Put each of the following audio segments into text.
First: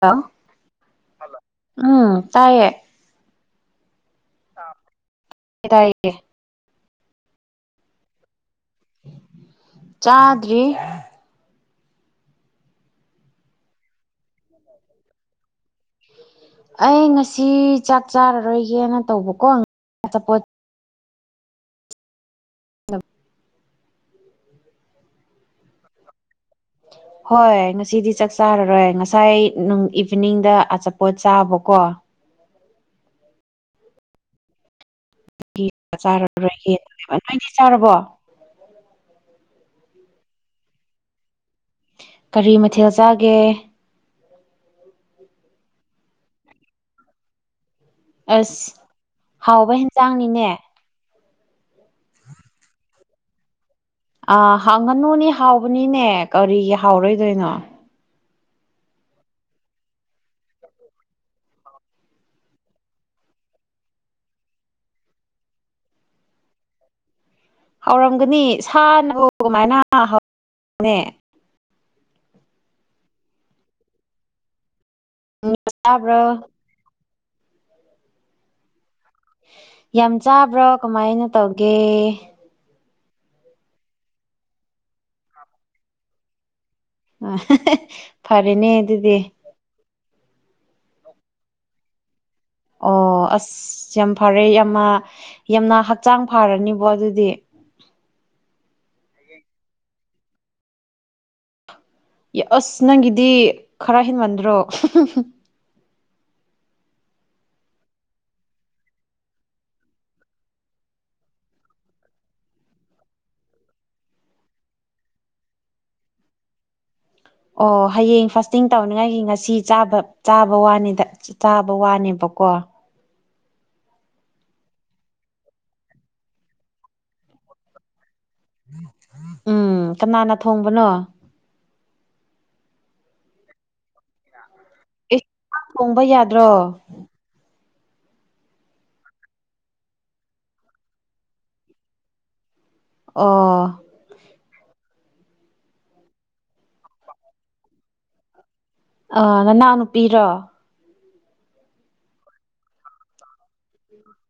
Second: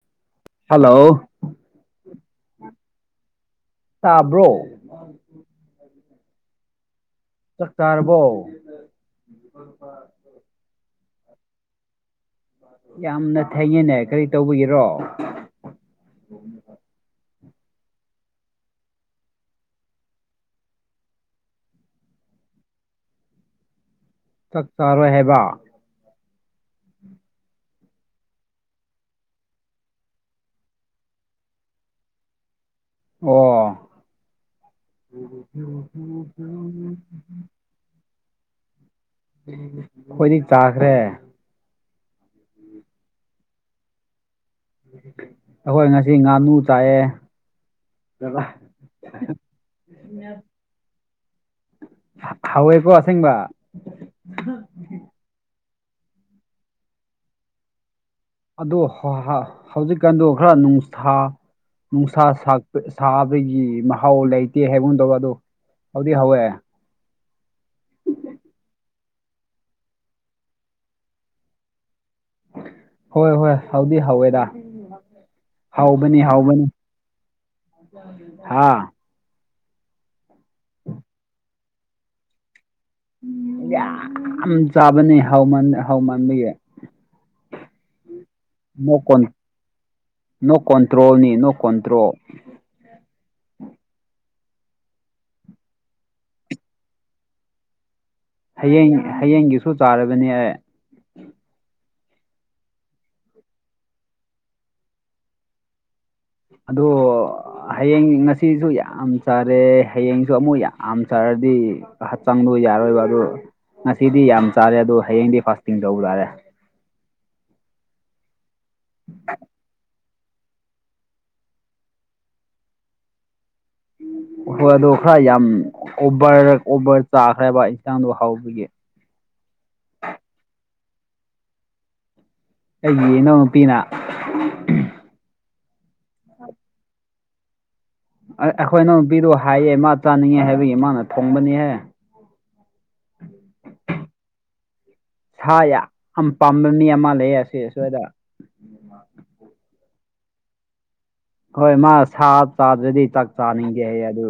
ꯂꯥꯎ ꯍꯜꯂꯣ ꯎꯝ ꯇꯥꯏꯌꯦ ꯇꯥꯕ꯭ꯔꯣ ꯀꯇꯥꯏ [unintelligible] ꯆꯥꯛ ꯆꯥꯔꯕꯣ ꯆꯥꯗ꯭ꯔꯤ ꯌꯥꯝꯅ ꯊꯦꯡꯉꯦꯅꯦ ꯀꯔꯤ ꯇꯧꯕꯒꯤꯔꯣ ꯑꯩ ꯉꯁꯤ ꯆꯥꯛ ꯆꯥꯔꯔꯣꯏꯒꯦꯅ ꯇꯧꯕꯀꯣ ꯑꯆꯥꯄꯣꯠ ꯆꯥꯛ ꯆꯥꯔꯣꯏ ꯍꯥꯏꯕ ꯍꯣꯏ ꯉꯁꯤꯗꯤ ꯆꯥꯛ ꯆꯥꯔꯔꯣꯏ ꯉꯁꯥꯏ ꯅꯨꯡ ꯏꯚꯤꯅꯤꯡꯗ ꯑꯆꯥꯄꯣꯠ ꯆꯥꯕꯀꯣ ꯅꯣꯏꯗꯤ ꯑꯣ ꯆꯥꯔꯕꯣ ꯈꯣꯢꯗꯤ ꯆꯥꯈ꯭ꯔꯦ ꯀꯔꯤ ꯃꯊꯦꯜ ꯆꯥꯒꯦ ꯑꯈꯣꯏ ꯉꯁꯤ ꯉꯥꯅꯨ ꯆꯥꯑꯦ ꯑꯁ ꯍꯥꯎꯕ ꯍꯦꯟꯖꯥꯡꯅꯤꯅꯦ ꯍꯥꯎꯋꯦꯀꯣ ꯑꯁꯦꯡꯕ ꯑꯥ ꯍꯥ ꯉꯥꯅꯨꯅꯤ ꯍꯥꯎꯕꯅꯤꯅꯦ ꯀꯔꯤꯒꯤ ꯍꯥꯎꯔꯣꯏꯗꯣꯏꯅꯣ ꯑꯗꯣ ꯍꯣ ꯍꯥ ꯍꯧꯖꯤꯛꯀꯥꯟꯗꯣ ꯈꯔ ꯅꯨꯡꯁꯥ ꯅꯨꯡꯁꯥ ꯁꯥꯠꯄ ꯁꯥꯕꯒꯤ ꯃꯍꯥꯎ ꯂꯩꯇꯦ ꯍꯥꯏꯕꯒꯨꯝꯇꯧꯕ ꯑꯗꯣ ꯍꯥꯎꯗꯤ ꯍꯥꯎꯋꯦ ꯍꯥꯎꯔꯝꯒꯅꯤ ꯁꯥꯅꯕꯨ ꯀꯃꯥꯏꯅ ꯍꯧꯔꯣꯢꯅꯦ ꯍꯣꯏ ꯍꯣꯏ ꯍꯥꯎꯗꯤ ꯍꯥꯎꯋꯦꯗ ꯍꯥꯎꯕꯅꯤ ꯆꯥꯕ꯭ꯔꯣ ꯍꯥꯎꯕꯅꯤ ꯍꯥꯥ ꯌꯥꯝ ꯆꯥꯕ꯭ꯔꯣ ꯀꯃꯥꯏꯅ ꯇꯧꯒꯦ ꯌꯥꯝ ꯆꯥꯕꯅꯦ ꯍꯥꯎꯃꯟ ꯍꯥꯎꯃꯟꯕꯒꯤ ꯑꯥ [unintelligible] ꯐꯔꯦꯅꯦ ꯃꯣꯛ ꯑꯗꯨꯗꯤ ꯀꯣꯟ ꯅꯣ ꯀꯣꯟꯇ꯭ꯔꯣꯜꯅꯤ ꯅꯣ ꯀꯣꯟꯇ꯭ꯔꯣꯜ ꯑꯣ ꯑꯁ ꯌꯥꯝ ꯐꯔꯦ ꯌꯥꯝꯅ ꯌꯥꯝꯅ ꯍꯛꯆꯥꯡ ꯐꯔꯅꯤꯕꯣ ꯑꯗꯨꯗꯤ ꯍꯌꯦꯡ ꯍꯌꯦꯡꯒꯤꯁꯨ ꯆꯥꯔꯕꯅꯦ ꯑꯦ ꯌꯦ ꯑꯁ ꯅꯪꯒꯤꯗꯤ ꯈꯔ ꯍꯦꯟꯃꯟꯗ꯭ꯔꯣ [unintelligible] ꯑꯗꯣ ꯍꯌꯦꯡ ꯉꯁꯤꯁꯨ ꯌꯥꯝ ꯆꯥꯔꯦ ꯍꯌꯦꯡꯁꯨ ꯑꯃꯨꯛ ꯌꯥꯝ ꯆꯥꯔꯗꯤ ꯍꯛꯆꯪꯗꯨ ꯌꯥꯔꯣꯏꯕ ꯑꯗꯨ ꯉꯁꯤꯗꯤ ꯌꯥꯝ ꯆꯥꯔꯦ ꯑꯗꯨ ꯍꯌꯦꯡꯗꯤ ꯐꯥꯁꯇꯤꯡ ꯇꯧꯕ ꯇꯥꯔꯦ ꯑꯣ ꯍꯌꯦꯡ ꯐꯥꯁꯇꯤꯡ ꯇꯧꯅꯤꯡꯉꯥꯏꯒꯤ ꯉꯁꯤ ꯆꯥꯕ ꯆꯥꯕ ꯋꯥꯅꯤꯗ ꯆꯥꯕ ꯋꯥꯅꯦꯕꯀꯣ ꯍꯣꯏ ꯑꯗꯣ ꯈꯔ ꯌꯥꯝ ꯑꯣꯕꯔ ꯑꯣꯕꯔ ꯆꯥꯈ꯭ꯔꯦꯕ ꯏꯟꯁꯥꯡꯗꯣ ꯍꯥꯎꯕꯒꯤ ꯎꯝ ꯀꯅꯥꯅ ꯊꯣꯡꯕꯅꯣ ꯑꯩꯒꯤ ꯏꯅꯥꯎ ꯅꯨꯄꯤꯅ [inaudible] ꯑꯦ [unintelligible] ꯊꯣꯡꯕ ꯌꯥꯗ꯭ꯔꯣ ꯑꯩ ꯑꯈꯣꯏ ꯏꯟꯅꯥꯎ ꯅꯨꯄꯤꯗꯨ ꯍꯩꯌꯦ ꯃꯥ ꯆꯥꯅꯤꯡꯉꯦ ꯍꯥꯏꯕꯒꯤ ꯃꯥꯅ ꯊꯣꯡꯕꯅꯤꯍꯦ ꯑꯣ ꯁꯥ ꯌꯥꯝ ꯄꯥꯝꯕ ꯃꯤ ꯑꯃ ꯂꯩ ꯑꯁꯤ ꯁ꯭ꯋꯥꯏꯗ ꯑ ꯅꯅꯥꯎ ꯅꯨꯄꯤꯔꯣ ꯍꯣꯏ ꯃꯥ ꯁꯥ ꯆꯥꯗ꯭ꯔꯗꯤ ꯆꯥꯛ ꯆꯥꯅꯤꯡꯗꯦ ꯍꯥꯏꯌꯦ ꯑꯗꯨ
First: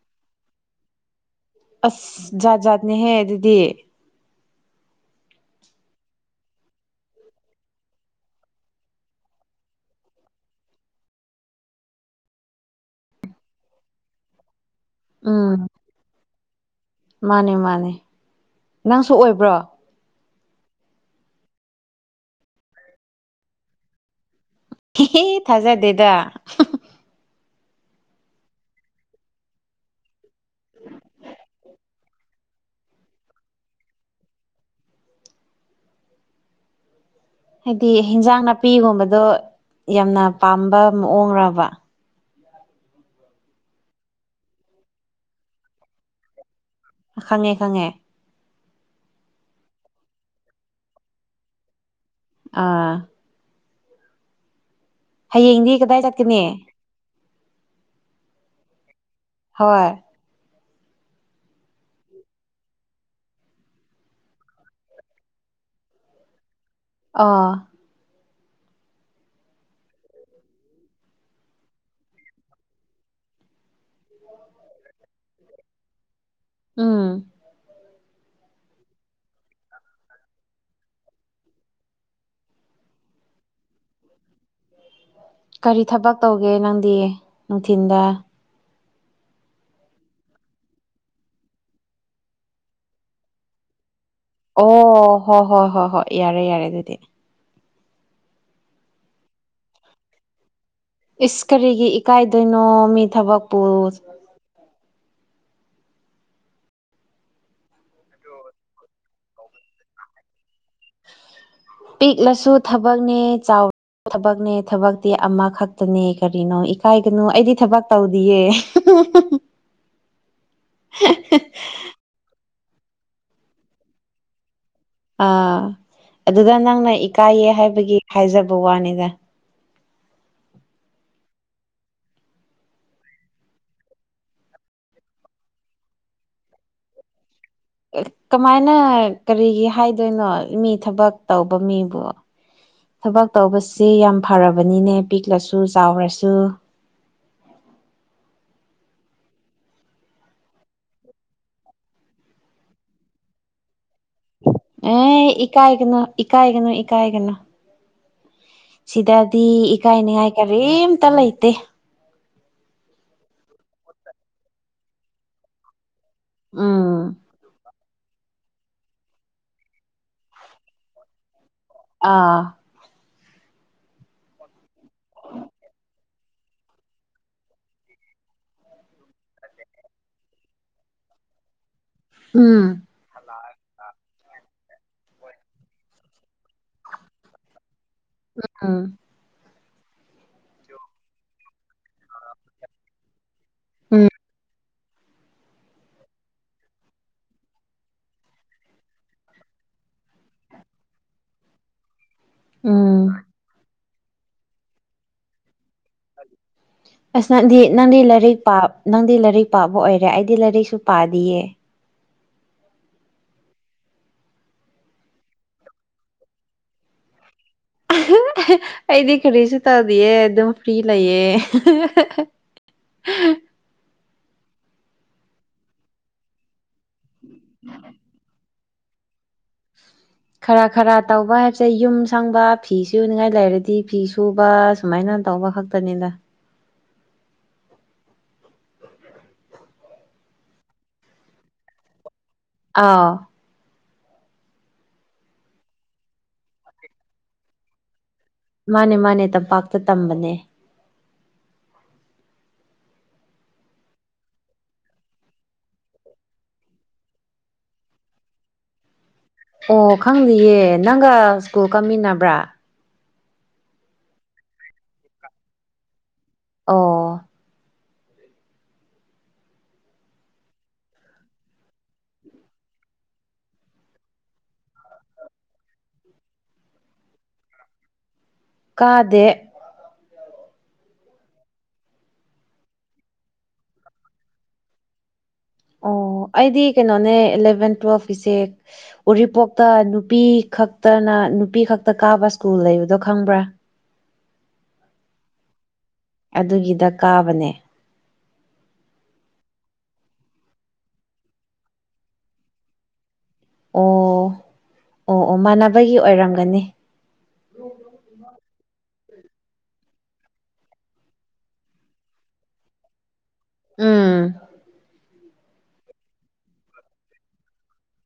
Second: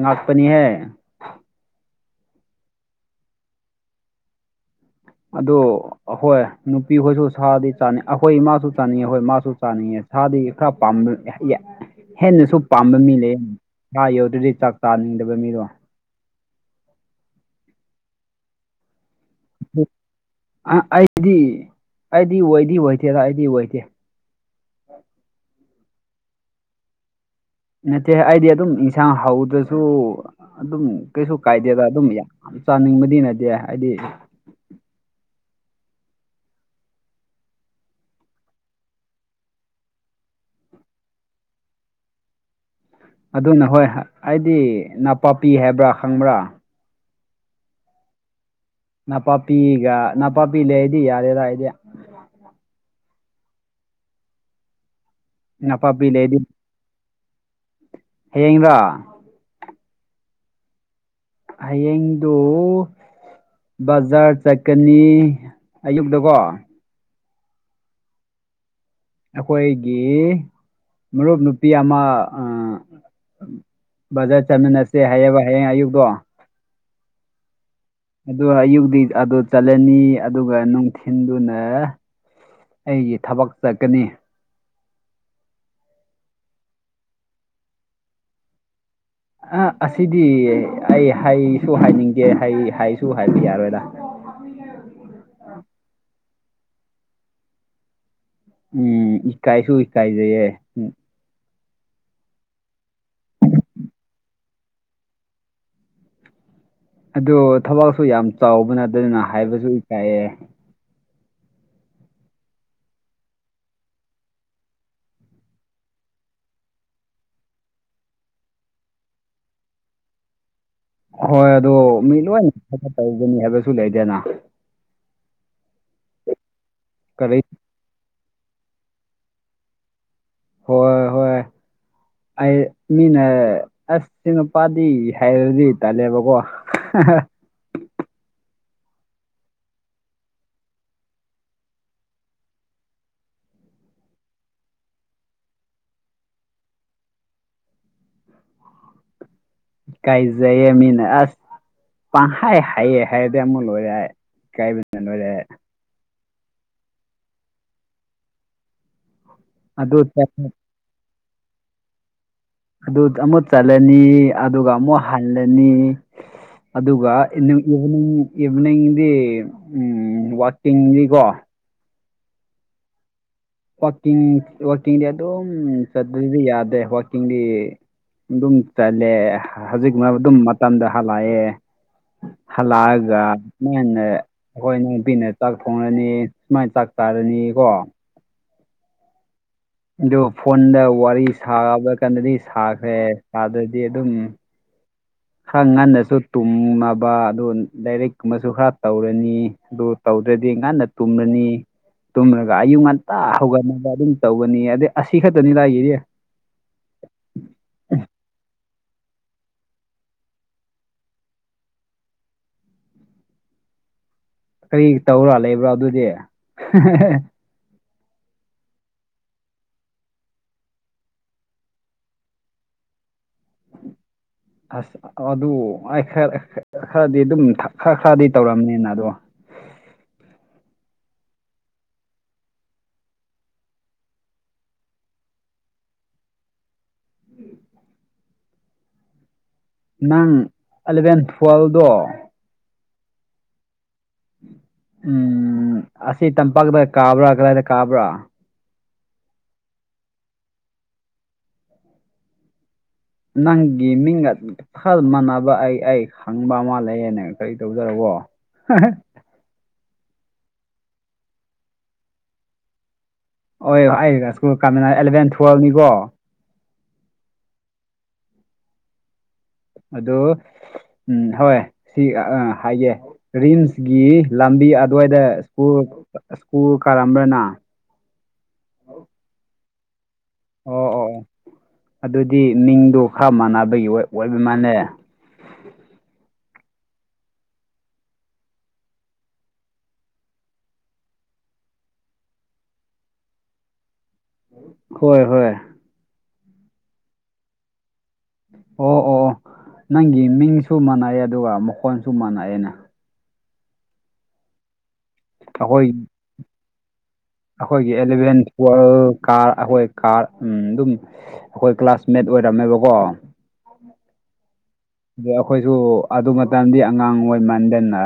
ꯉꯛꯄꯅꯤꯍꯦ ꯑꯁ ꯖꯥꯠ ꯖꯥꯠꯅꯤꯍꯦ ꯑꯗꯨꯗꯤ ꯑꯗꯨ ꯑꯍꯣꯏ ꯅꯨꯄꯤꯍꯣꯏꯁꯨ ꯁꯥꯗꯤ ꯆꯥꯅꯤꯡ ꯑꯈꯣꯏ ꯏꯃꯥꯁꯨ ꯆꯥꯅꯤꯡꯉꯦ ꯍꯣꯏ ꯃꯥꯁꯨ ꯆꯥꯅꯤꯡꯉꯦ ꯁꯥꯗꯤ ꯈꯔ ꯄꯥꯝꯕ [unintelligible] ꯍꯦꯟꯅꯁꯨ ꯄꯥꯝꯕ ꯃꯤ ꯂꯩ ꯁꯥ ꯌꯥꯎꯗ꯭ꯔꯗꯤ ꯆꯥꯛ ꯆꯥꯅꯤꯡꯗꯕ ꯃꯤꯗꯣ ꯎꯝ ꯃꯥꯅꯦ ꯃꯥꯅꯦ ꯅꯪꯁꯨ ꯑꯣꯏꯕ꯭ꯔꯣ [unintelligible] ꯑꯩꯗꯤ ꯑꯩꯗꯤ ꯑꯣꯏꯗꯤ ꯑꯣꯏꯗꯦꯗ ꯑꯩꯗꯤ ꯑꯣꯏꯗꯦ [unintelligible] ꯊꯥꯖꯗꯦꯗ ꯅꯠꯇꯦ ꯑꯩꯗꯤ ꯑꯗꯨꯝ ꯏꯟꯁꯥꯡ ꯍꯧꯗ꯭ꯔꯁꯨ ꯑꯗꯨꯝ ꯀꯩꯁꯨ ꯀꯥꯏꯗꯦꯗ ꯑꯗꯨꯝ ꯌꯥꯏ ꯆꯥꯅꯤꯡꯕꯗꯤ ꯅꯠꯇꯦ ꯍꯥꯏꯗꯤ ꯍꯥꯏꯗꯤ ꯍꯤꯟꯖꯥꯡ ꯅꯥꯄꯤꯒꯨꯝꯕꯗꯣ ꯌꯥꯝꯅ ꯄꯥꯝꯕ ꯃꯑꯣꯡꯔꯕ ꯑꯗꯨꯅ ꯍꯣꯏ ꯑꯩꯗꯤ ꯅꯄꯥꯛꯄꯤ ꯍꯥꯏꯕ꯭ꯔ ꯈꯪꯕꯔ ꯈꯪꯉꯦ ꯈꯪꯉꯦ ꯅꯄꯥꯛꯄꯤꯒ ꯅꯄꯥꯛꯄꯤ ꯂꯩꯔꯗꯤ ꯌꯥꯔꯦꯗ ꯑꯩꯗꯤ ꯑꯥ ꯍꯌꯦꯡꯗꯤ ꯀꯗꯥꯏ ꯅꯄꯥꯛꯄꯤ ꯆꯠꯀꯅꯤ ꯍꯌꯦꯡꯔꯣ ꯍꯣꯏ ꯍꯌꯦꯡꯗꫭ ꯕꯖꯥꯔ ꯆꯠꯀꯅꯤ ꯑꯌꯨꯛꯇꯀꯣ ꯑꯥ ꯑꯈꯣꯏꯒꯤ ꯃꯔꯨꯞ ꯅꯨꯄꯤ ꯑꯃ ꯑ ꯕꯖꯥꯔ ꯆꯠꯃꯤꯟꯅꯁꯦ ꯍꯥꯏꯌꯦꯕ ꯍꯌꯦꯡ ꯑꯌꯨꯛꯇꯣ ꯎꯝ ꯑꯗꯨ ꯑꯌꯨꯛꯇꯤ ꯑꯗꯨ ꯆꯠꯂꯅꯤ ꯑꯗꯨꯒ ꯅꯨꯡꯊꯤꯟꯗꯨꯅ ꯑꯩꯒꯤ ꯊꯕꯛ ꯆꯠꯀꯅꯤ ꯀꯔꯤ ꯊꯕꯛ ꯇꯧꯒꯦ ꯅꯪꯗꯤ ꯅꯨꯡꯊꯤꯟꯗ ꯑ ꯑꯁꯤꯗꯤ ꯑꯩ ꯍꯥꯏꯁꯨ ꯍꯥꯏꯅꯤꯡꯗꯦ ꯍꯥꯏꯁꯨ ꯍꯥꯏꯕ ꯌꯥꯔꯣꯏꯗ ꯑꯣ ꯍꯣ ꯍꯣ ꯍꯣ ꯍꯣꯏ ꯌꯥꯔꯦ ꯌꯥꯔꯦ ꯑꯗꯨꯗꯤ ꯎꯝ ꯏꯀꯥꯏꯁꯨ ꯏꯀꯥꯏꯖꯩꯌꯦ ꯏꯁ ꯀꯔꯤꯒꯤ ꯏꯀꯥꯏꯗꯣꯏꯅꯣ ꯃꯤ ꯊꯕꯛꯄꯨ ꯑꯗꯨ ꯊꯕꯛꯁꯨ ꯌꯥꯝ ꯆꯥꯎꯕ ꯅꯇꯦꯗꯅ ꯍꯥꯏꯕꯁꯨ ꯏꯀꯥꯏꯌꯦ [inaudible] ꯄꯤꯛꯂꯁꯨ ꯊꯕꯛꯅꯦ ꯆꯥꯎ ꯊꯕꯛꯅꯦ ꯊꯕꯛꯇꯤ ꯑꯃꯈꯛꯇꯅꯦ ꯀꯔꯤꯅꯣ ꯏꯀꯥꯏꯒꯅꯨ ꯑꯩꯗꯤ ꯊꯕꯛ ꯇꯧꯗꯤꯌꯦ [unintelligible] [inaudible] ꯍꯣꯏ ꯑꯗꯣ ꯃꯤ ꯂꯣꯏꯟ ꯊꯕꯛ ꯇꯧꯒꯅꯤ ꯍꯥꯏꯕꯁꯨ ꯂꯩꯗꯦꯅ ꯑꯥ ꯑꯗꯨꯗ ꯅꯪꯅ ꯀꯔꯤ ꯏꯀꯥꯏꯌꯦ ꯍꯥꯏꯕꯒꯤ ꯍꯥꯏꯖꯕ ꯋꯥꯅꯤꯗ ꯍꯣꯏ ꯍꯣꯏ ꯑꯩ ꯃꯤꯅ ꯑꯁ ꯁꯤ ꯅꯨꯄꯥꯗꯤ ꯍꯥꯏꯔꯗꯤ ꯇꯜꯂꯦꯕꯀꯣ [unintelligible] ꯀꯃꯥꯏꯅ ꯀꯔꯤꯒꯤ ꯍꯥꯏꯗꯣꯏꯅꯣ ꯃꯤ ꯊꯕꯛ ꯇꯧꯕ ꯃꯤꯕꯨ ꯊꯕꯛ ꯇꯧꯕꯁꯤ ꯌꯥꯝ ꯐꯔꯕꯅꯤꯅꯦ ꯄꯤꯛꯂꯁꯨ ꯆꯥꯎꯔꯁꯨ ꯀꯥꯏꯖꯩꯌꯦ ꯃꯤꯅ ꯑꯁ ꯄꯪꯍꯥꯏ ꯍꯥꯏꯌꯦ ꯍꯥꯏꯔꯗꯤ ꯑꯃꯨꯛ ꯂꯣꯏꯔꯦ ꯍꯥꯏ ꯑꯦ ꯏꯀꯥꯏꯒꯅꯨ ꯏꯀꯥꯏꯒꯅꯨ ꯏꯀꯥꯏꯒꯅꯨ ꯁꯤꯗꯗꯤ ꯑꯗꯨ ꯏꯀꯥꯏꯅꯤꯉꯥꯏ ꯆꯠ- ꯀꯔꯤꯝꯇ ꯂꯩꯇꯦ ꯑꯗꯨ ꯑꯃꯨꯛ ꯆꯠꯂꯅꯤ ꯑꯗꯨꯒ ꯑꯃꯨꯛ ꯍꯜꯂꯅꯤ ꯑꯗꯨꯒ ꯎꯝ ꯏꯅꯨꯡ ꯏꯚ꯭ꯅꯤꯡꯗꯤ ꯋꯥꯛꯀꯤꯡꯗꯤꯀꯣ ꯑꯥ ꯋꯥꯥꯛꯀꯤꯡ ꯋꯥꯛꯀꯤꯡꯗꯤ ꯑꯗꯨꯝ ꯆꯇ꯭ꯔꯗꯤ ꯌꯥꯗꯦ ꯋꯥꯀꯤꯡꯗꯤ ꯑꯗꯨꯝ ꯆꯜꯂꯦ ꯍꯧꯖꯤꯛꯃꯛ ꯑꯗꯨꯝ ꯃꯇꯝꯗ ꯍꯜꯂꯛꯑꯦ ꯎꯝ ꯍꯜꯂꯛꯑꯒ ꯉꯟꯅ ꯑꯈꯣꯏ ꯅꯨꯄꯤꯅ ꯆꯥꯛ ꯊꯣꯡꯉꯅꯤ ꯁꯨꯃꯥꯏꯟ ꯆꯥꯛ ꯆꯥꯔꯅꯤ ꯀꯣ ꯑ ꯑꯗꯨ ꯐꯣꯟꯗ ꯋꯥꯔꯤ ꯁꯥꯕ ꯀꯥꯟꯗꯗꯤ ꯁꯥꯈ꯭ꯔꯦ ꯁꯥꯗ꯭ꯔꯗꯤ ꯎꯝ ꯑꯗꯨꯝ ꯈꯔ ꯉꯟꯅꯁꯨ ꯇꯨꯝꯃꯕ ꯑꯗꯨ ꯂꯥꯏꯔꯤꯛ ꯀꯨꯝꯕꯁꯨ ꯈꯔ ꯇꯧꯔꯅꯤ ꯑꯗꯨ ꯇꯧꯗ꯭ꯔꯗꯤ ꯉꯟꯅ ꯇꯨꯝꯒꯅꯤ ꯇꯨꯝꯂꯒ ꯑꯌꯨꯛ ꯎꯝ ꯉꯟꯇꯥ ꯍꯧꯒꯠꯅꯕ ꯑꯗꯨꯝ ꯇꯧꯒꯅꯤꯌꯦ ꯑꯗꯩ ꯑꯁꯤ ꯈꯛꯇꯅꯤ ꯑꯩꯒꯤꯗꯤ [inaudible] ꯑꯁ ꯅꯪꯗꯤ ꯅꯪꯗꯤ ꯂꯥꯏꯔꯤꯛ ꯄꯥ ꯅꯪꯗꯤ ꯂꯥꯏꯔꯤꯛ ꯄꯥꯕ ꯑꯣꯏꯔꯦ ꯑꯩꯗꯤ ꯂꯥꯏꯔꯤꯛꯁꯨ ꯄꯥꯗꯤꯌꯦ ꯀꯔꯤ ꯇꯧꯔꯥ ꯂꯩꯕ꯭ꯔꯥ ꯑꯗꯨꯗꯤ ꯑꯩꯗꯤ ꯀꯔꯤꯁꯨꯨ ꯇꯧꯗꯤꯑꯦ ꯑꯗꯨꯝ ꯐ꯭ꯔꯤ ꯂꯩꯌꯦ [inaudible] ꯑꯁ ꯑꯗꯨ ꯍꯥꯏ ꯈꯔ ꯈꯔꯗꯤ ꯑꯗꯨꯝ ꯈꯔ ꯈꯔꯗꯤ ꯇꯧꯔꯝꯅꯤꯅ ꯑꯗꯨ ꯈꯔ ꯈꯔ ꯇꯧꯕ ꯍꯥꯏꯕꯁꯦ ꯌꯨꯝ ꯁꯪꯕ ꯐꯤ ꯁꯨꯅꯤꯉꯥꯏ ꯂꯩꯔꯗꯤ ꯐꯤ ꯁꯨꯕ ꯁꯨꯃꯥꯏꯅ ꯇꯧꯕ ꯈꯛ ꯇꯅꯤꯅ ꯅꯪ ꯑꯂꯚꯦꯟ ꯐꯣꯜꯗꯣ ꯑꯥꯎ ꯎꯝ ꯑꯁꯤ ꯇꯝꯄꯥꯛꯇ ꯀꯥꯕ꯭ꯔꯥ ꯀꯔꯥꯏꯗ ꯀꯥꯕ꯭ꯔꯥ ꯃꯥꯅꯦ ꯃꯥꯅꯦ ꯇꯝꯄꯥꯛꯇ ꯇꯝꯕꯅꯦ ꯅꯪꯒꯤ ꯃꯤꯡꯒ ꯈꯜ ꯃꯥꯟꯅꯕ ꯑꯩ ꯑꯩ ꯈꯪꯕ ꯑꯃ ꯂꯩꯌꯦꯅ ꯀꯔꯤ ꯇꯧꯖꯔꯕꯣ ꯍꯥ ꯍꯥ ꯑꯣ ꯈꯪꯗꯤꯌꯦ ꯅꯪꯒ ꯁ꯭ꯀꯨꯜ ꯀꯥꯃꯤꯟꯅꯕ꯭ꯔꯥ ꯍꯣꯏ ꯑꯩꯒ ꯁ꯭ꯀꯨꯜ ꯀꯥꯃꯤꯅꯩ ꯑꯦꯂꯚꯦꯟ ꯇꯨꯋꯦꯜꯅꯤꯀꯣ ꯑꯣ ꯑꯗꯣ ꯎꯝ ꯍꯣꯏ ꯁꯤ ꯑꯥ ꯍꯥꯏꯒꯦ ꯔꯤꯝꯁꯀꯤ ꯂꯝꯕꯤ ꯑꯗꯨꯋꯥꯏꯗ ꯁ꯭ꯀꯨꯜ ꯁ꯭ꯀꯨꯜ ꯀꯥꯔꯝꯕ꯭ꯔ ꯅꯪ ꯀꯥꯗꯦ ꯑꯣ ꯑꯣ ꯑꯣ ꯑꯗꯨꯗꯤ ꯃꯤꯡꯗꯣ ꯈꯔ ꯃꯥꯟꯅꯕꯒꯤ ꯑꯣꯏꯕ ꯃꯥꯜꯂꯦ ꯑꯣ ꯑꯩꯗꯤ ꯀꯩꯅꯣꯅꯦ ꯑꯦꯂꯚꯦꯟ ꯇꯨꯋꯦꯜꯐ ꯀꯤꯁꯦ ꯎꯔꯤꯄꯣꯛꯇ ꯅꯨꯄꯤ ꯈꯛꯇꯅ ꯅꯨꯄꯤ ꯈꯛꯇ ꯀꯥꯕ ꯁ꯭ꯀꯨꯜ ꯂꯩꯕꯗꯣ ꯈꯪꯕ꯭ꯔꯥ? ꯍꯣꯏ ꯍꯣꯏ ꯑꯗꯨꯒꯤꯗ ꯀꯥꯕꯅꯦ꯫ ꯑꯣ ꯑꯣ ꯑꯣ ꯅꯪꯒꯤ ꯃꯤꯡꯁꯨ ꯃꯥꯟꯅꯑꯦ ꯑꯗꯨꯒ ꯃꯈꯣꯟꯁꯨ ꯃꯥꯟꯅꯩꯑꯦꯅꯦ꯫ ꯑꯣ ꯑꯣ ꯑꯣ ꯃꯥꯟꯅꯕꯒꯤ ꯑꯣꯏꯔꯝꯒꯅꯤ꯫ ꯑꯈꯣꯏꯒꯤ ꯑꯦꯂꯚꯦꯟ ꯇꯨꯋꯦꯜꯐ ꯀꯥꯔ ꯑꯈꯣꯏ ꯀꯥꯔ ꯎꯝ ꯑꯗꯨꯝ ꯑꯈꯣꯏ ꯀ꯭ꯂꯥꯁꯃꯦꯠ ꯑꯣꯏꯔꯝꯃꯦꯕꯀꯣ꯫ ꯎꯝ ꯑꯗꯩ ꯑꯈꯣꯏꯁꯨ ꯑꯗꯨ ꯃꯇꯝꯗꯤ ꯑꯉꯥꯡ ꯑꯣꯏꯃꯟꯗꯅ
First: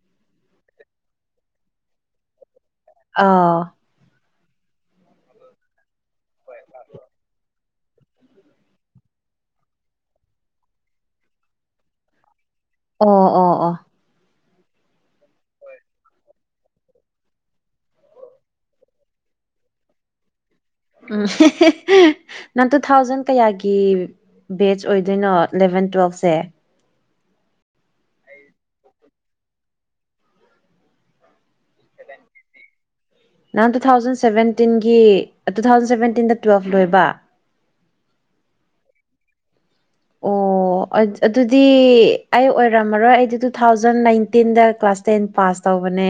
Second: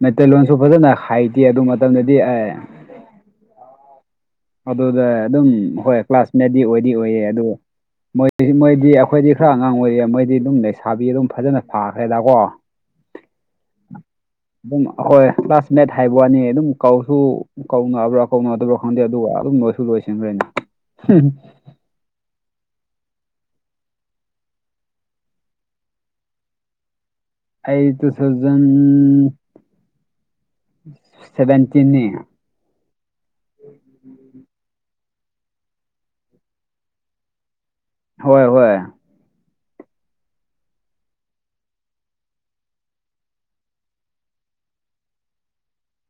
ꯃꯩꯇꯩꯂꯣꯟꯁꯨ ꯐꯖꯅ ꯍꯩꯇꯦ ꯑꯗꯨ ꯃꯇꯝꯗꯗꯤ ꯑꯩ꯫ ꯑꯥ ꯑꯗꯨꯗ ꯑꯗꯨꯝ ꯍꯣꯏ ꯀ꯭ꯂꯥꯁꯃꯦꯠꯗꯤ ꯑꯣꯏꯗꯤ ꯑꯣꯏꯌꯦ ꯑꯗꯨ ꯃꯣꯏꯗꯤ ꯃꯣꯏꯗꯤ ꯑꯈꯣꯏꯗꯤ ꯈꯔ ꯑꯉꯥꯡ ꯑꯣꯏꯔꯤ ꯃꯣꯏꯗꯤ ꯑꯗꯨꯝ ꯂꯩꯁꯥꯕꯤ ꯑꯗꯨꯝ ꯐꯖꯅ ꯐꯥꯈ꯭ꯔꯦꯗꯀꯣ ꯑꯣ ꯑꯣ ꯑꯣ [inaudible] ꯑꯗꯨꯝ ꯑꯣꯏ ꯀ꯭ꯂꯥꯁ ꯃꯦꯠ ꯍꯥꯏꯕ ꯋꯥꯅꯤ ꯑꯗꯨꯝ ꯀꯧꯁꯨ ꯀꯧꯅꯕ꯭ꯔꯥ ꯀꯧꯅꯗꯕ꯭ꯔꯥ ꯈꯪꯗꯦ ꯑꯗꯨ꯫ ꯑꯗꯨꯒ ꯑꯗꯨꯝ ꯂꯣꯏꯁꯨ ꯂꯣꯏꯁꯤꯟꯈ꯭ꯔꯦꯅꯦ꯫ ꯎꯝ [unintelligible] ꯅꯪ ꯇꯨ ꯊꯥꯎꯖꯟ ꯀꯌꯥꯒꯤ ꯕꯦꯖ ꯑꯣꯏꯗꯣꯏꯅꯣ ꯏꯂꯕꯦꯟ ꯇꯨꯋꯦꯜꯞꯁꯦ꯫ ꯑꯩ ꯇꯨ ꯊꯥꯎꯖꯟ ꯁꯚꯦꯟꯇꯤꯟꯅꯦ꯫ ꯅꯪ ꯇꯨ ꯊꯥꯎꯖꯟ ꯁꯚꯦꯟꯇꯤꯟꯒꯤ ꯇꯨ ꯊꯥꯎꯖꯟ ꯁꯚꯦꯟꯇꯤꯟꯗ ꯇꯨꯋꯦꯜꯐ ꯂꯣꯏꯕ꯫ ꯍꯣꯏ ꯍꯣꯏ [inaudible] ꯑꯣ ꯑꯗꯨꯗꯤ ꯑꯩ ꯑꯣꯏꯔꯝꯃꯔꯣꯏ ꯑꯩꯗꯤ ꯇꯨ ꯊꯥꯎꯖꯟ ꯅꯥꯏꯟꯇꯤꯟꯗ ꯀ꯭ꯂꯥꯁ ꯇꯦꯟ ꯄꯥꯁ ꯇꯧꯕꯅꯦ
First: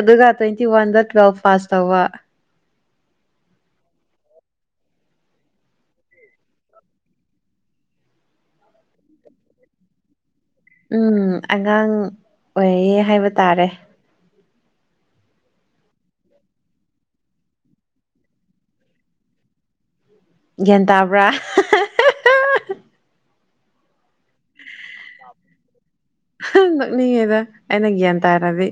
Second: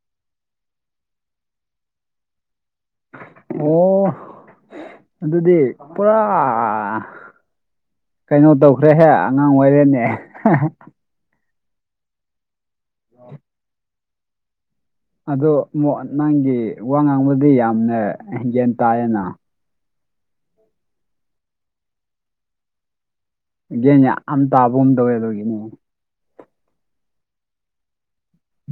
ꯑꯗꯨꯒ ꯇ꯭ꯋꯦꯟꯇꯤ ꯋꯥꯟꯗ ꯇꯨꯋꯦꯜꯐ ꯄꯥꯁ ꯇꯧꯕ꯫ ꯑꯣ ꯑꯗꯨꯗꯤ ꯄꯨꯔꯥ ꯀꯩꯅꯣ ꯇꯧꯈ꯭ꯔꯦꯍꯦ ꯑꯉꯥꯡ ꯑꯣꯏꯔꯦꯅꯦ꯫ ꯎꯝ ꯑꯉꯥꯡ ꯑꯣꯏꯌꯦ ꯍꯥꯏꯕ ꯇꯥꯔꯦ꯫ ꯑꯗꯣ ꯅꯪꯒꯤ ꯋꯥ ꯉꯥꯡꯕꯗꯤ ꯌꯥꯝꯅ ꯒ꯭ꯌꯥꯟꯅ ꯇꯥꯏꯌꯦꯅ꯫ ꯒ꯭ꯌꯥꯟ ꯇꯥꯕ꯭ꯔꯥ? ꯒꯦꯟ ꯌꯥꯝ ꯇꯥꯕ ꯑꯃ ꯇꯕꯒꯨꯝ ꯇꯧꯋꯦ ꯑꯗꯨꯒꯤꯅꯦ ꯅꯣꯛꯅꯤꯡꯉꯦꯗ ꯑꯩꯅ ꯒ꯭ꯌꯥꯟ ꯇꯥꯔꯗꯤ꯫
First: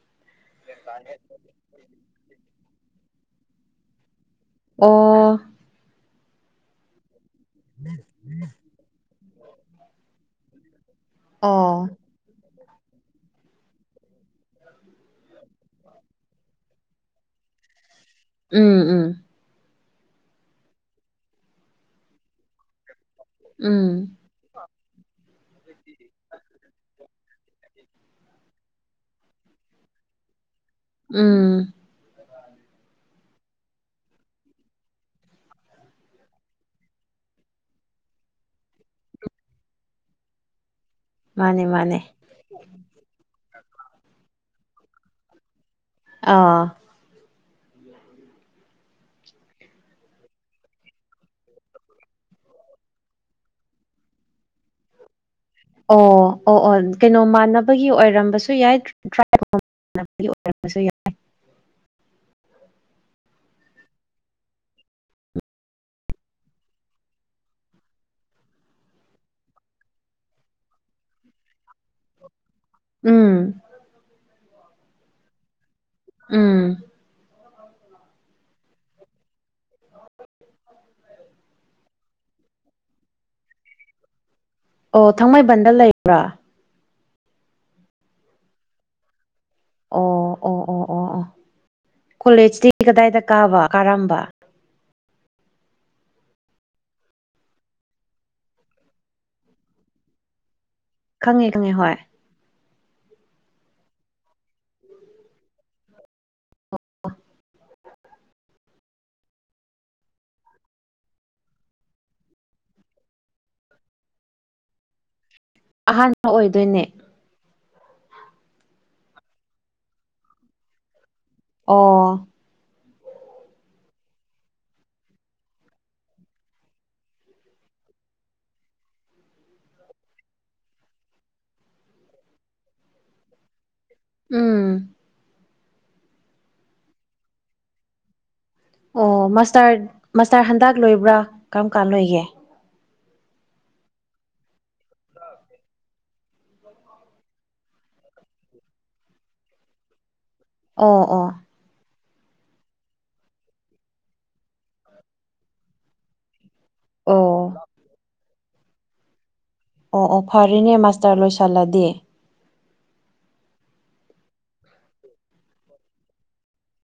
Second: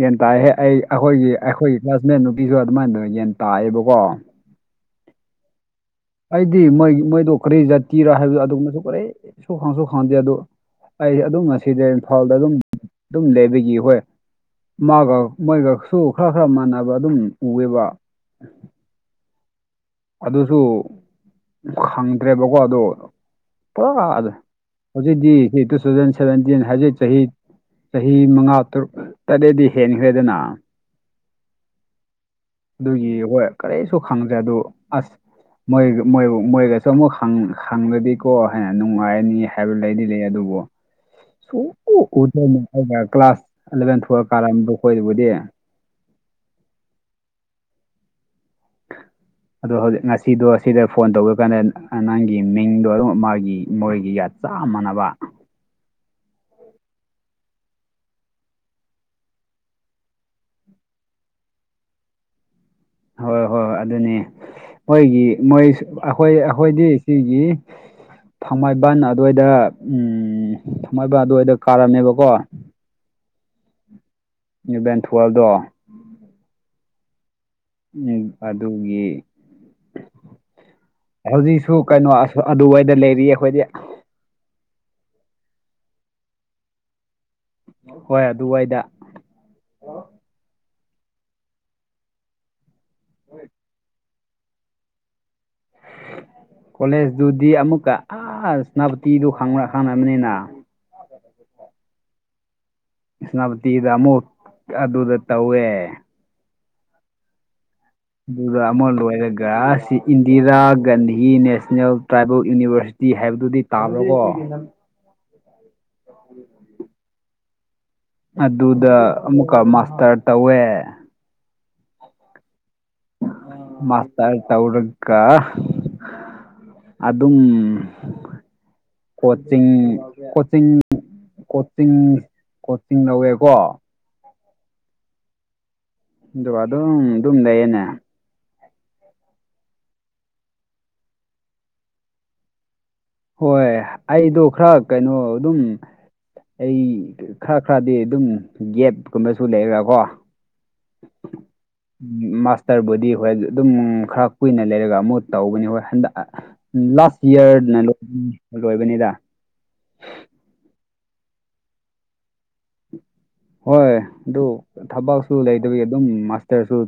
ꯒ꯭ꯌꯥꯟ ꯇꯥꯢꯍꯦ ꯑꯩ ꯑꯈꯣꯏꯒꯤ ꯑꯩꯈꯣꯏꯒꯤ ꯀ꯭ꯂꯥꯁꯃꯦꯠ ꯅꯨꯄꯤꯁꯨ ꯑꯗꯨꯃꯥꯏꯅꯗꯨ ꯌꯦꯟ ꯇꯥꯢꯑꯦꯕꯀꯣ꯫ ꯑꯣ ꯑꯩꯗꯤ ꯃꯣꯏ ꯃꯣꯏꯗꯣ ꯀ꯭ꯔꯤ ꯖꯥꯇꯤꯔꯥ ꯍꯥꯏꯕꯗꯣ ꯑꯗꯨꯒꯨꯝꯕꯁꯨ ꯀꯔꯤꯁꯨ ꯈꯪꯁꯨ ꯈꯪꯗꯦ ꯑꯗꯨ ꯑꯩꯁꯦ ꯑꯗꯨꯝ ꯑꯣ ꯉꯁꯤꯗ ꯏꯝꯐꯥꯜꯗ ꯑꯗꯨꯝ ꯑꯗꯨꯝ ꯂꯩꯕꯒꯤ ꯍꯣꯏ ꯃꯥꯒ ꯃꯣꯏꯒꯁꯨ ꯈꯔ ꯈꯔ ꯃꯥꯟꯅꯕ ꯑꯗꯨꯝ ꯎꯌꯦꯕ꯫ ꯎꯝ ꯎꯝ ꯑꯗꯨꯁꯨ ꯈꯪꯗ꯭ꯔꯦꯕꯀꯣ ꯑꯗꯨ ꯎꯝ ꯄꯨꯔꯥ ꯑ ꯍꯧꯖꯤꯗꯤ ꯇꯨ ꯊꯟ ꯁꯚꯦꯟꯇꯤꯟ ꯍꯧꯖꯤꯠ ꯆꯍꯤ ꯆꯍꯤ ꯃꯉꯥ ꯇꯔꯨꯛ ꯇꯔꯦꯠꯗꯤ ꯍꯦꯟꯈ꯭ꯔꯦꯗꯅ꯫ ꯎꯝ ꯑꯗꯨꯒꯤ ꯍꯣꯏ ꯀꯔꯤꯁꯨ ꯈꯪꯗ꯭ꯔꯦ ꯑꯗꯨ ꯑꯁ ꯃꯣꯏ ꯃꯣꯏꯕꯨ ꯃꯣꯏꯒꯁꯨ ꯑꯃꯨꯛ ꯍꯪꯂꯗꯤꯀꯣ ꯍꯥꯏꯅ ꯅꯨꯡꯉꯥꯏꯔꯅꯤ ꯍꯥꯏꯕ ꯂꯩꯗꯤ ꯂꯩ ꯑꯗꯨꯕꯨ ꯃꯥꯅꯦ ꯁꯨꯡꯎ ꯃꯥꯅꯦ ꯎꯗꯦꯅꯦ ꯑꯩꯅ ꯀ꯭ꯂꯥꯁ ꯑꯦꯂꯚꯦꯟ ꯊꯨꯋꯦꯞ ꯀꯥꯔꯗ ꯑꯩꯈꯣꯏꯗꯕꯨꯗꯤ꯫ ꯑꯥ [inaudible] ꯑꯗꯣ ꯍꯧꯖꯤꯛ ꯉꯁꯤꯗꯣ ꯁꯤꯗ ꯐꯣꯟ ꯇꯧꯒꯀꯥꯟꯅꯦꯟ ꯑ ꯅꯪꯒꯤ ꯃꯤꯡꯗꯣ ꯑꯗꯨꯝ ꯃꯥꯒꯤ ꯃꯣꯏꯒꯤ ꯌꯥꯠ ꯆꯥꯞ ꯃꯥꯟꯅꯕ ꯑꯣ ꯑꯣ ꯑꯣ ꯀꯩꯅꯣ ꯃꯥꯟꯅꯕꯒꯤ ꯑꯣꯏꯔꯝꯕꯁꯨ ꯌꯥꯏ [unintelligible] ꯍꯣꯏ ꯍꯣꯏ ꯍꯣꯏ ꯑꯗꯨꯅꯤ ꯃꯣꯏꯒꯤ ꯃꯣꯏ ꯑꯈꯣꯏ ꯑꯈꯣꯏꯗꯤ ꯁꯤꯒꯤ ꯊꯥꯡꯃꯩꯕꯟ ꯑꯗꯨꯋꯥꯏꯗ ꯎꯝ ꯊꯥꯡꯃꯩꯕꯟ ꯑꯗꯨꯋꯥꯏꯗ ꯀꯥꯔꯝꯃꯦꯕꯀꯣ ꯎꯝ ꯏꯂꯚꯦꯟ ꯊꯨꯒꯥꯏꯕꯗꯣ ꯎꯝ ꯅꯦꯛꯄ ꯑꯗꯨꯒꯤ ꯍꯧꯖꯤꯛꯁꯨ ꯀꯩꯅꯣ ꯑꯗꯨꯋꯥꯏꯗ ꯂꯩꯔꯤ ꯑꯈꯣꯏꯗꯤ ꯑꯣ ꯊꯥꯡꯃꯩꯕꯟꯗ ꯂꯩꯕ꯭ꯔꯥ ꯍꯣꯏ ꯑꯗꯨꯋꯥꯏꯗ ꯑꯣ ꯑꯣ ꯑꯣ ꯑꯣ ꯑꯣ ꯀꯣꯂꯦꯁꯇꯤ ꯀꯗꯥꯏꯗ ꯀꯥꯕ ꯀꯥꯔꯝꯕ ꯀꯣꯂꯦꯁꯗꯨꯗꯤ ꯑꯃꯨꯛꯀ ꯑ ꯁꯅꯥꯄꯇꯤꯗꯨ ꯈꯪꯕꯔ ꯈꯪꯂꯝꯅꯤꯅ ꯈꯪꯉꯦ ꯈꯪꯉꯦ ꯍꯣꯏ ꯁ꯭ꯅꯥꯄꯇꯤꯗ ꯑꯃꯨꯛ ꯑꯗꯨꯗ ꯇꯧꯋꯦ [unintelligible] ꯑꯗꯨꯒ ꯑꯃ ꯂꯣꯏꯔꯒ ꯁꯤ Indira Gandhi national tribal university ꯇꯤ ꯍꯥꯏꯕꯗꯨꯗꯤ ꯇꯥꯕ꯭ꯔꯀꯣ [inaudible] ꯑꯍꯥꯟꯕ ꯑꯣꯏꯗꯣꯏꯅꯦ ꯑꯗꯨꯗ ꯑꯃꯨꯛꯀ ꯃꯥꯁꯇꯔ ꯇꯧꯋꯦ ꯑꯣ ꯃꯁꯇꯔ ꯇꯧꯔꯒꯥ ꯑꯗꯨꯝ ꯀꯣꯆꯤꯡ ꯀꯣꯆꯤꯡ ꯀꯣꯆꯤꯡ ꯀꯣꯆꯤꯡ ꯂꯧꯋꯦꯀꯣ ꯎꯝ ꯑꯗꯨꯒ ꯑꯗꯨꯝ ꯗꯨꯝ ꯂꯩꯌꯦꯅꯦ ꯑꯣ ꯃꯥꯁꯇꯔ ꯃꯥꯁꯇꯔ ꯍꯟꯗꯛ ꯂꯣꯏꯕ꯭ꯔꯥ ꯀꯔꯝ ꯀꯥꯟ ꯂꯣꯏꯒꯦ ꯍꯣꯏ ꯑꯩꯗꯣ ꯈꯔ ꯀꯩꯅꯣ ꯑꯗꯨꯝ ꯑꯩ ꯈꯔ ꯈꯔꯗꯤ ꯑꯗꯨꯝ ꯒꯦꯞꯀꯨꯝꯕꯁꯨ ꯂꯩꯔꯥꯀꯣ ꯑꯣ ꯑꯣ [inaudible] ꯃꯥꯁꯇꯔꯕꯨꯗꯤ ꯍꯣꯏ ꯑꯗꯨꯝ ꯈꯔ ꯀꯨꯏꯅ ꯂꯩꯔꯒ ꯑꯃꯨꯛ ꯇꯧꯕꯅꯤ ꯍꯣꯏ ꯍꯟꯗꯛ ꯂꯥꯁ ꯑꯣ ꯏꯌꯔꯅ ꯂ ꯂꯣꯏꯕꯅꯤꯗ ꯑꯣ ꯑꯣ ꯐꯔꯦꯅꯦ ꯃꯥꯁꯇꯔ ꯂꯣꯏꯁꯜꯂꯗꯤ ꯍꯣꯏ ꯗꯨ ꯊꯕꯛꯁꯨ ꯂꯩꯗꯕꯤ ꯑꯗꯨꯝ ꯃꯥꯁꯇꯔꯁꯨ